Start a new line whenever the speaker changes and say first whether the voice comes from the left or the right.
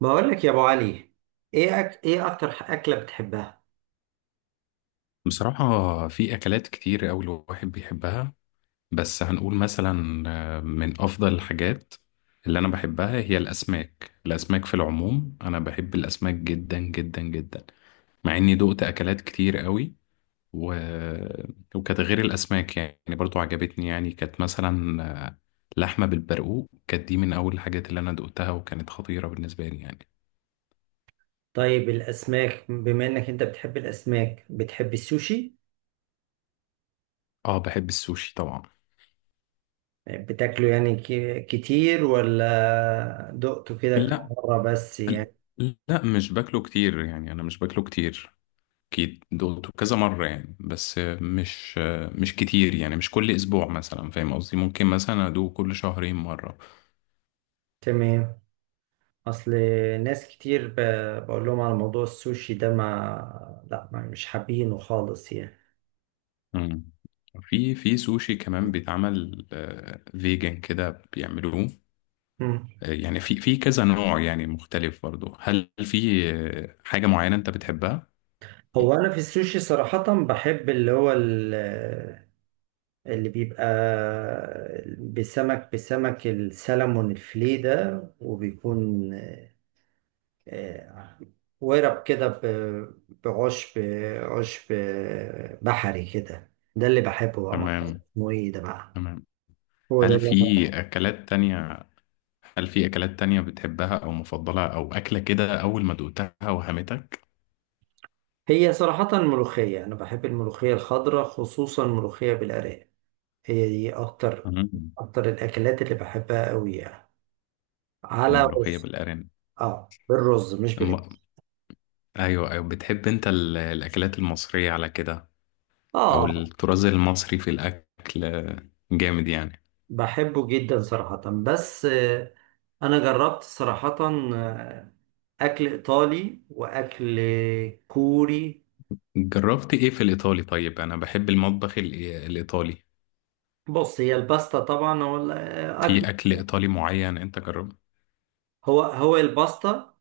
right: بقول لك يا ابو علي. ايه اكتر اكله بتحبها؟
left: بصراحة في أكلات كتير أوي الواحد بيحبها. بس هنقول مثلا، من أفضل الحاجات اللي أنا بحبها هي الأسماك في العموم. أنا بحب الأسماك جدا جدا جدا، مع إني دقت أكلات كتير أوي. و... وكانت غير الأسماك يعني برضو عجبتني. يعني كانت مثلا، لحمة بالبرقوق، كانت دي من أول الحاجات اللي أنا دقتها وكانت خطيرة بالنسبة لي يعني.
right: طيب الاسماك، بما انك انت بتحب الاسماك، بتحب السوشي؟
left: آه، بحب السوشي طبعا.
right: بتاكله كتير ولا دقته كده كم
left: لا،
right: مره بس يعني؟
left: لا مش باكله كتير يعني، انا مش باكله كتير. اكيد دقته كذا مرة يعني، بس مش كتير يعني، مش كل اسبوع مثلا، فاهم قصدي؟ ممكن مثلا ادوق كل شهرين مرة.
right: تمام. اصل ناس كتير ب... بقول لهم على موضوع السوشي ده، ما لا ما مش حابينه خالص يعني.
left: مم. في سوشي كمان بيتعمل فيجن كده بيعملوه.
right: مم.
left: يعني في كذا نوع يعني مختلف برضه. هل في حاجة معينة انت بتحبها؟
right: هو انا في السوشي صراحه بحب اللي هو، اللي بيبقى بسمك السلمون الفلي ده، وبيكون آه، ورق كده بعشب، عشب بحري كده. ده اللي بحبه بقى، ما أعرفش
left: تمام،
right: اسمه ايه ده بقى.
left: تمام.
right: هو ده
left: هل
right: اللي
left: في
right: أنا.
left: أكلات تانية هل في أكلات تانية بتحبها، أو مفضلة، أو أكلة كده أول ما دقتها وهمتك؟
right: هي صراحة الملوخية، أنا بحب الملوخية الخضراء، خصوصا الملوخية بالأرانب. هي دي أكتر
left: مم.
right: أكتر الأكلات اللي بحبها أوي يعني، على
left: الملوخية
right: رز.
left: بالأرانب.
right: آه، بالرز مش
left: الم-
right: بالعيش.
left: ايوه، ايوه، بتحب انت الاكلات المصرية على كده، او
right: آه،
left: الطراز المصري في الاكل، جامد يعني؟
right: بحبه جدا صراحة. بس أنا جربت صراحة آه، أكل إيطالي وأكل كوري.
left: جربت ايه في الايطالي؟ طيب انا بحب المطبخ الايطالي.
right: بص، هي الباستا طبعا هو الأكل.
left: في اكل ايطالي معين انت جربت؟
right: هو الباستا،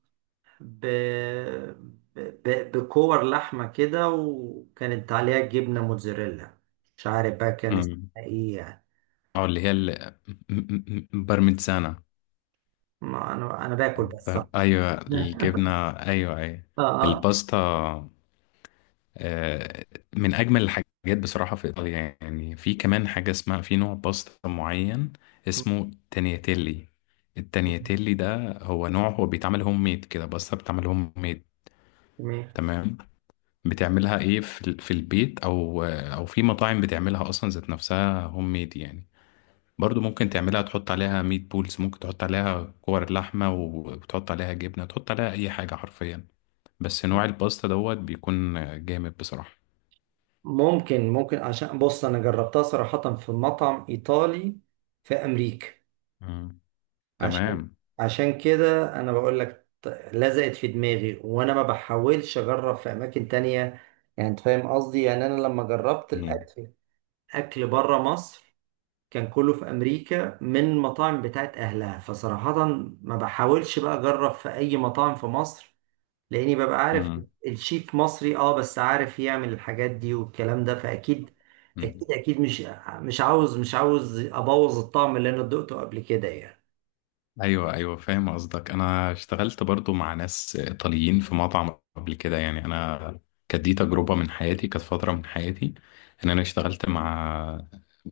right: ب... ب... بكور لحمة كده وكانت عليها جبنة موتزاريلا. مش عارف بقى كان اسمها
left: امم
right: إيه يعني.
left: اه، اللي هي بارميزانا.
right: ما أنا باكل بس صراحة.
left: ايوه، الجبنة، ايوه، ايوه،
right: آه. آه.
left: الباستا، آه، من اجمل الحاجات. بصراحه في ايطاليا يعني، في كمان حاجه اسمها، في نوع باستا معين اسمه تانياتيلي. التانياتيلي ده هو نوع، هو بيتعمل هوم ميد كده، باستا بتعمل هوم ميد.
right: تمام.
left: تمام. بتعملها ايه، في في البيت، او في مطاعم بتعملها اصلا ذات نفسها هوم ميد يعني. برضو ممكن تعملها، تحط عليها ميت بولز، ممكن تحط عليها كور لحمه، وتحط عليها جبنه، تحط عليها اي حاجه حرفيا. بس نوع الباستا دوت بيكون جامد بصراحه.
right: ممكن، ممكن عشان بص انا جربتها صراحة في مطعم ايطالي في امريكا.
left: مم.
right: عشان،
left: تمام.
right: عشان كده انا بقول لك، لزقت في دماغي وانا ما بحاولش اجرب في اماكن تانية. يعني انت فاهم قصدي، يعني انا لما جربت
left: مم.
right: الاكل، اكل بره مصر، كان كله في امريكا من مطاعم بتاعت اهلها. فصراحة ما بحاولش بقى اجرب في اي مطاعم في مصر، لاني ببقى عارف
left: مم.
right: الشيف مصري، اه، بس عارف يعمل الحاجات دي والكلام ده، فاكيد،
left: مم.
right: اكيد اكيد مش مش عاوز، مش عاوز ابوظ الطعم اللي انا دقته قبل كده يعني.
left: ايوه، ايوه، فاهم قصدك. انا اشتغلت برضو مع ناس ايطاليين في مطعم قبل كده يعني. انا كانت دي تجربه من حياتي، كانت فتره من حياتي، ان انا اشتغلت مع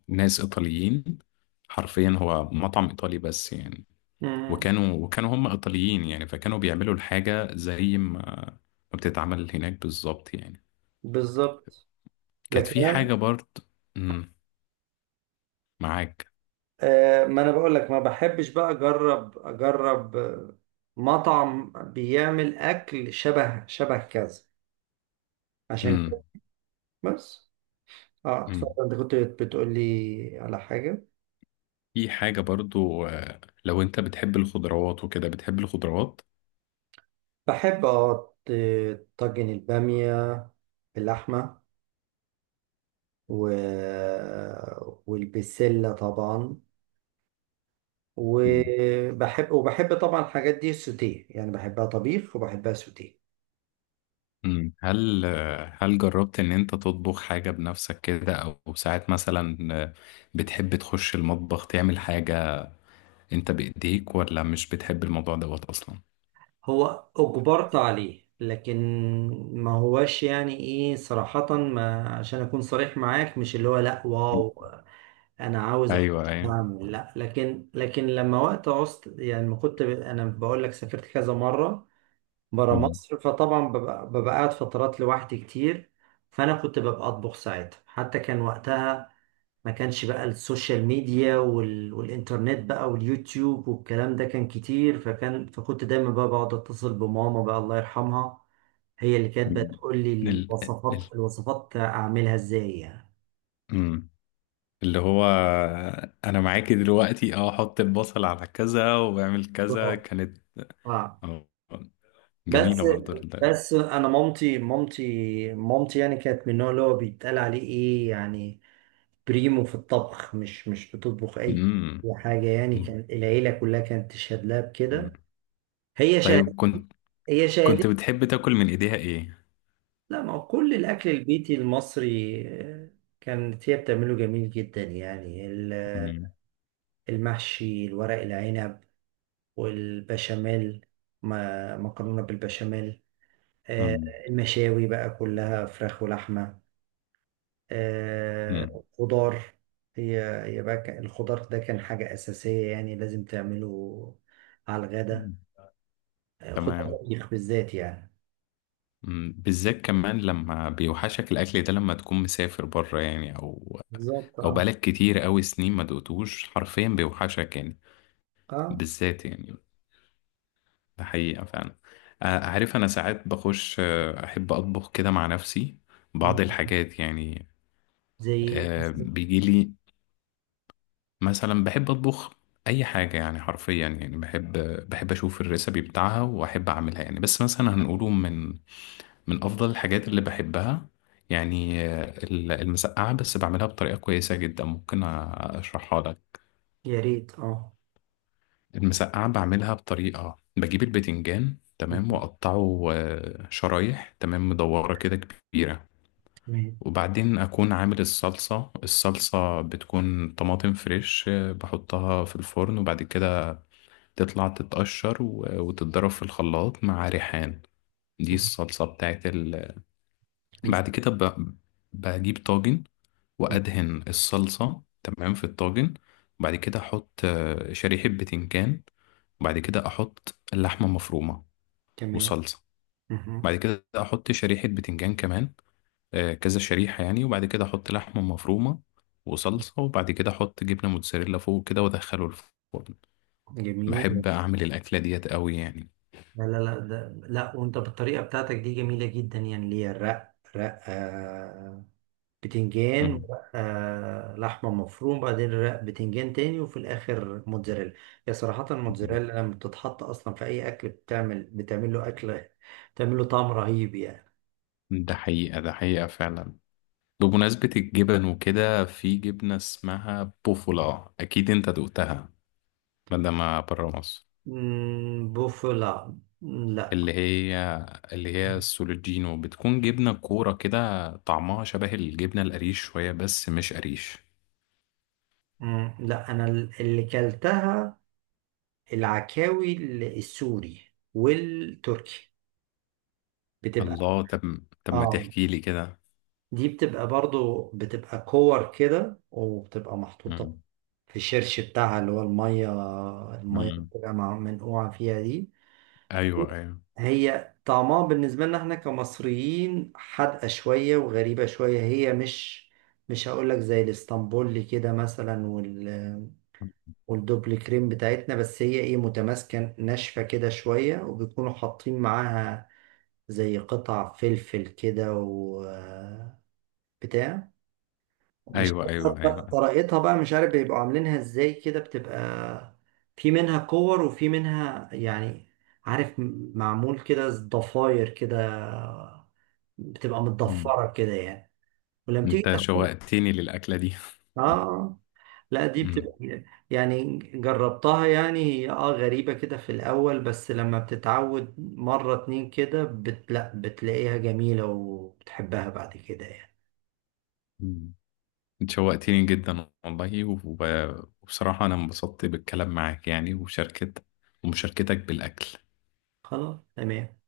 left: ناس ايطاليين، حرفيا هو مطعم ايطالي بس يعني.
right: مم.
left: وكانوا هم ايطاليين يعني، فكانوا بيعملوا الحاجه زي ما بتتعمل هناك بالظبط يعني.
right: بالظبط.
left: كانت
right: لكن
left: في
right: أنا-.
left: حاجه برضو. مم. معاك.
right: آه، ما انا بقول لك ما بحبش بقى اجرب مطعم بيعمل اكل شبه كذا، عشان كده.
left: مم.
right: بس اه، اتفضل، انت كنت بتقول لي على حاجة.
left: في حاجة برضو، لو انت بتحب الخضروات وكده، بتحب الخضروات.
right: بحب اه، طاجن البامية باللحمة، و... والبسلة طبعا.
left: مم.
right: وبحب طبعا الحاجات دي سوتيه، يعني بحبها طبيخ وبحبها سوتيه.
left: مم. هل هل جربت ان انت تطبخ حاجة بنفسك كده، او ساعات مثلا، بتحب تخش المطبخ تعمل حاجة انت بايديك، ولا مش بتحب الموضوع دوت اصلا؟
right: هو أجبرت عليه، لكن ما هواش يعني ايه صراحة، ما عشان أكون صريح معاك، مش اللي هو لأ
left: مم.
right: واو أنا عاوز أخش
left: ايوه، ايوه.
right: أعمل، لأ. لكن لما وقت عوزت يعني، ما كنت أنا بقول لك سافرت كذا مرة برا
left: مم.
right: مصر، فطبعا ببقى قاعد فترات لوحدي كتير. فانا كنت ببقى اطبخ ساعتها. حتى كان وقتها ما كانش بقى السوشيال ميديا والانترنت بقى واليوتيوب والكلام ده، كان كتير. فكنت دايما بقى بقعد اتصل بماما بقى، الله يرحمها. هي اللي كانت
left: مم.
right: بتقول لي
left: ال... ال...
right: الوصفات اعملها ازاي يعني.
left: مم. اللي هو، انا معاكي دلوقتي، اه حط البصل على كذا واعمل كذا كانت،
right: اه.
left: آه،
right: بس،
left: جميلة برضو.
right: بس انا مامتي، مامتي يعني كانت من النوع اللي هو بيتقال عليه ايه يعني، بريمو في الطبخ، مش بتطبخ اي
left: مم.
right: حاجه يعني.
left: مم.
right: كان العيله كلها كانت تشهد لها
left: مم.
right: بكده. هي شهد،
left: طيب كنت
right: هي
left: كنت
right: شهدت.
left: بتحب تاكل من ايديها ايه؟
right: لا، ما هو كل الاكل البيتي المصري كانت هي بتعمله جميل جدا يعني.
left: مم.
right: المحشي، الورق العنب، والبشاميل، مكرونه بالبشاميل، آه،
left: مم.
right: المشاوي بقى كلها فراخ ولحمه،
left: مم.
right: آه، خضار. هي هي بقى الخضار ده كان حاجة أساسية يعني، لازم تعمله على الغدا.
left: مم.
right: آه، خضار
left: تمام.
right: طبيخ بالذات يعني.
left: مم. بالذات كمان لما بيوحشك الاكل ده، لما تكون مسافر بره يعني، او
right: بالظبط،
left: او
right: اه.
left: بقالك كتير قوي سنين ما دقتوش، حرفيا بيوحشك يعني،
right: اه.
left: بالذات يعني. ده حقيقة فعلا. عارف، انا ساعات بخش، احب اطبخ كده مع نفسي بعض
right: مم.
left: الحاجات يعني.
right: زي.
left: بيجي مثلا بحب اطبخ اي حاجه يعني، حرفيا يعني، بحب اشوف الريسبي بتاعها واحب اعملها يعني. بس مثلا هنقوله، من افضل الحاجات اللي بحبها يعني، المسقعه، بس بعملها بطريقه كويسه جدا، ممكن اشرحها لك.
right: يا ريت، اه.
left: المسقعه بعملها بطريقه، بجيب البتنجان تمام،
right: مم.
left: واقطعه شرايح تمام، مدوره كده كبيره.
right: تمام.
left: وبعدين اكون عامل الصلصه. الصلصه بتكون طماطم فريش، بحطها في الفرن، وبعد كده تطلع تتقشر وتتضرب في الخلاط مع ريحان. دي
right: مم.
left: الصلصة بتاعت. بعد كده بجيب طاجن،
right: مم.
left: وأدهن الصلصة تمام في الطاجن. وبعد كده أحط شريحة بتنجان، وبعد كده أحط اللحمة مفرومة
right: تمام.
left: وصلصة.
right: مم.
left: بعد كده أحط شريحة بتنجان كمان، كذا شريحة يعني، وبعد كده أحط لحمة مفرومة وصلصة، وبعد كده أحط جبنة موتزاريلا فوق كده وأدخله الفرن.
right: جميل.
left: بحب أعمل الأكلة ديت قوي يعني.
right: لا لا لا، ده لا، وانت بالطريقة بتاعتك دي جميلة جدا يعني، اللي هي رق بتنجان، ورقة لحمة مفروم، بعدين رق بتنجان تاني، وفي الآخر موتزاريلا. هي صراحة
left: مم.
right: الموتزاريلا لما بتتحط أصلا في أي أكل، بتعمل له أكلة، بتعمل له طعم رهيب يعني.
left: ده حقيقة، ده حقيقة فعلا. بمناسبة الجبن وكده، في جبنة اسمها بوفولا، أكيد أنت دقتها مادام برا مصر.
right: مم، بوفلا. لا لا.
left: اللي هي اللي هي السولوجينو، بتكون جبنة كورة كده، طعمها شبه الجبنة القريش شوية بس مش قريش.
right: مم، لا أنا اللي كلتها العكاوي، السوري والتركي. بتبقى،
left: الله، طب طب، ما
right: اه،
left: تحكي لي كده.
right: دي بتبقى برضو، بتبقى كور كده، وبتبقى محطوطة
left: مم.
right: في الشرش بتاعها اللي هو المية، المية اللي
left: مم.
right: بتبقى منقوعة فيها دي.
left: أيوه، أيوه،
right: هي طعمها بالنسبة لنا احنا كمصريين حادقة شوية وغريبة شوية. هي مش هقولك زي الاسطنبولي كده مثلا، والدوبل كريم بتاعتنا، بس هي ايه، متماسكة ناشفة كده شوية، وبيكونوا حاطين معاها زي قطع فلفل كده وبتاع. مش
left: أيوه، أيوه،
right: عارف
left: أيوه.
right: طريقتها بقى، مش عارف بيبقوا عاملينها ازاي كده. بتبقى في منها كور وفي منها يعني، عارف، معمول كده ضفاير كده، بتبقى
left: مم.
right: متضفرة كده يعني. ولما تيجي
left: أنت
right: تاخد،
left: شوقتني للأكلة دي.
right: اه، لا دي بتبقى، يعني جربتها، يعني هي اه غريبة كده في الأول، بس لما بتتعود مرة اتنين كده لا، بتلاقيها جميلة وبتحبها بعد كده يعني.
left: مم. انت شوقتيني جدا والله، وبصراحة أنا انبسطت بالكلام معاك يعني، وشاركت ومشاركتك بالأكل.
right: خلاص تمام.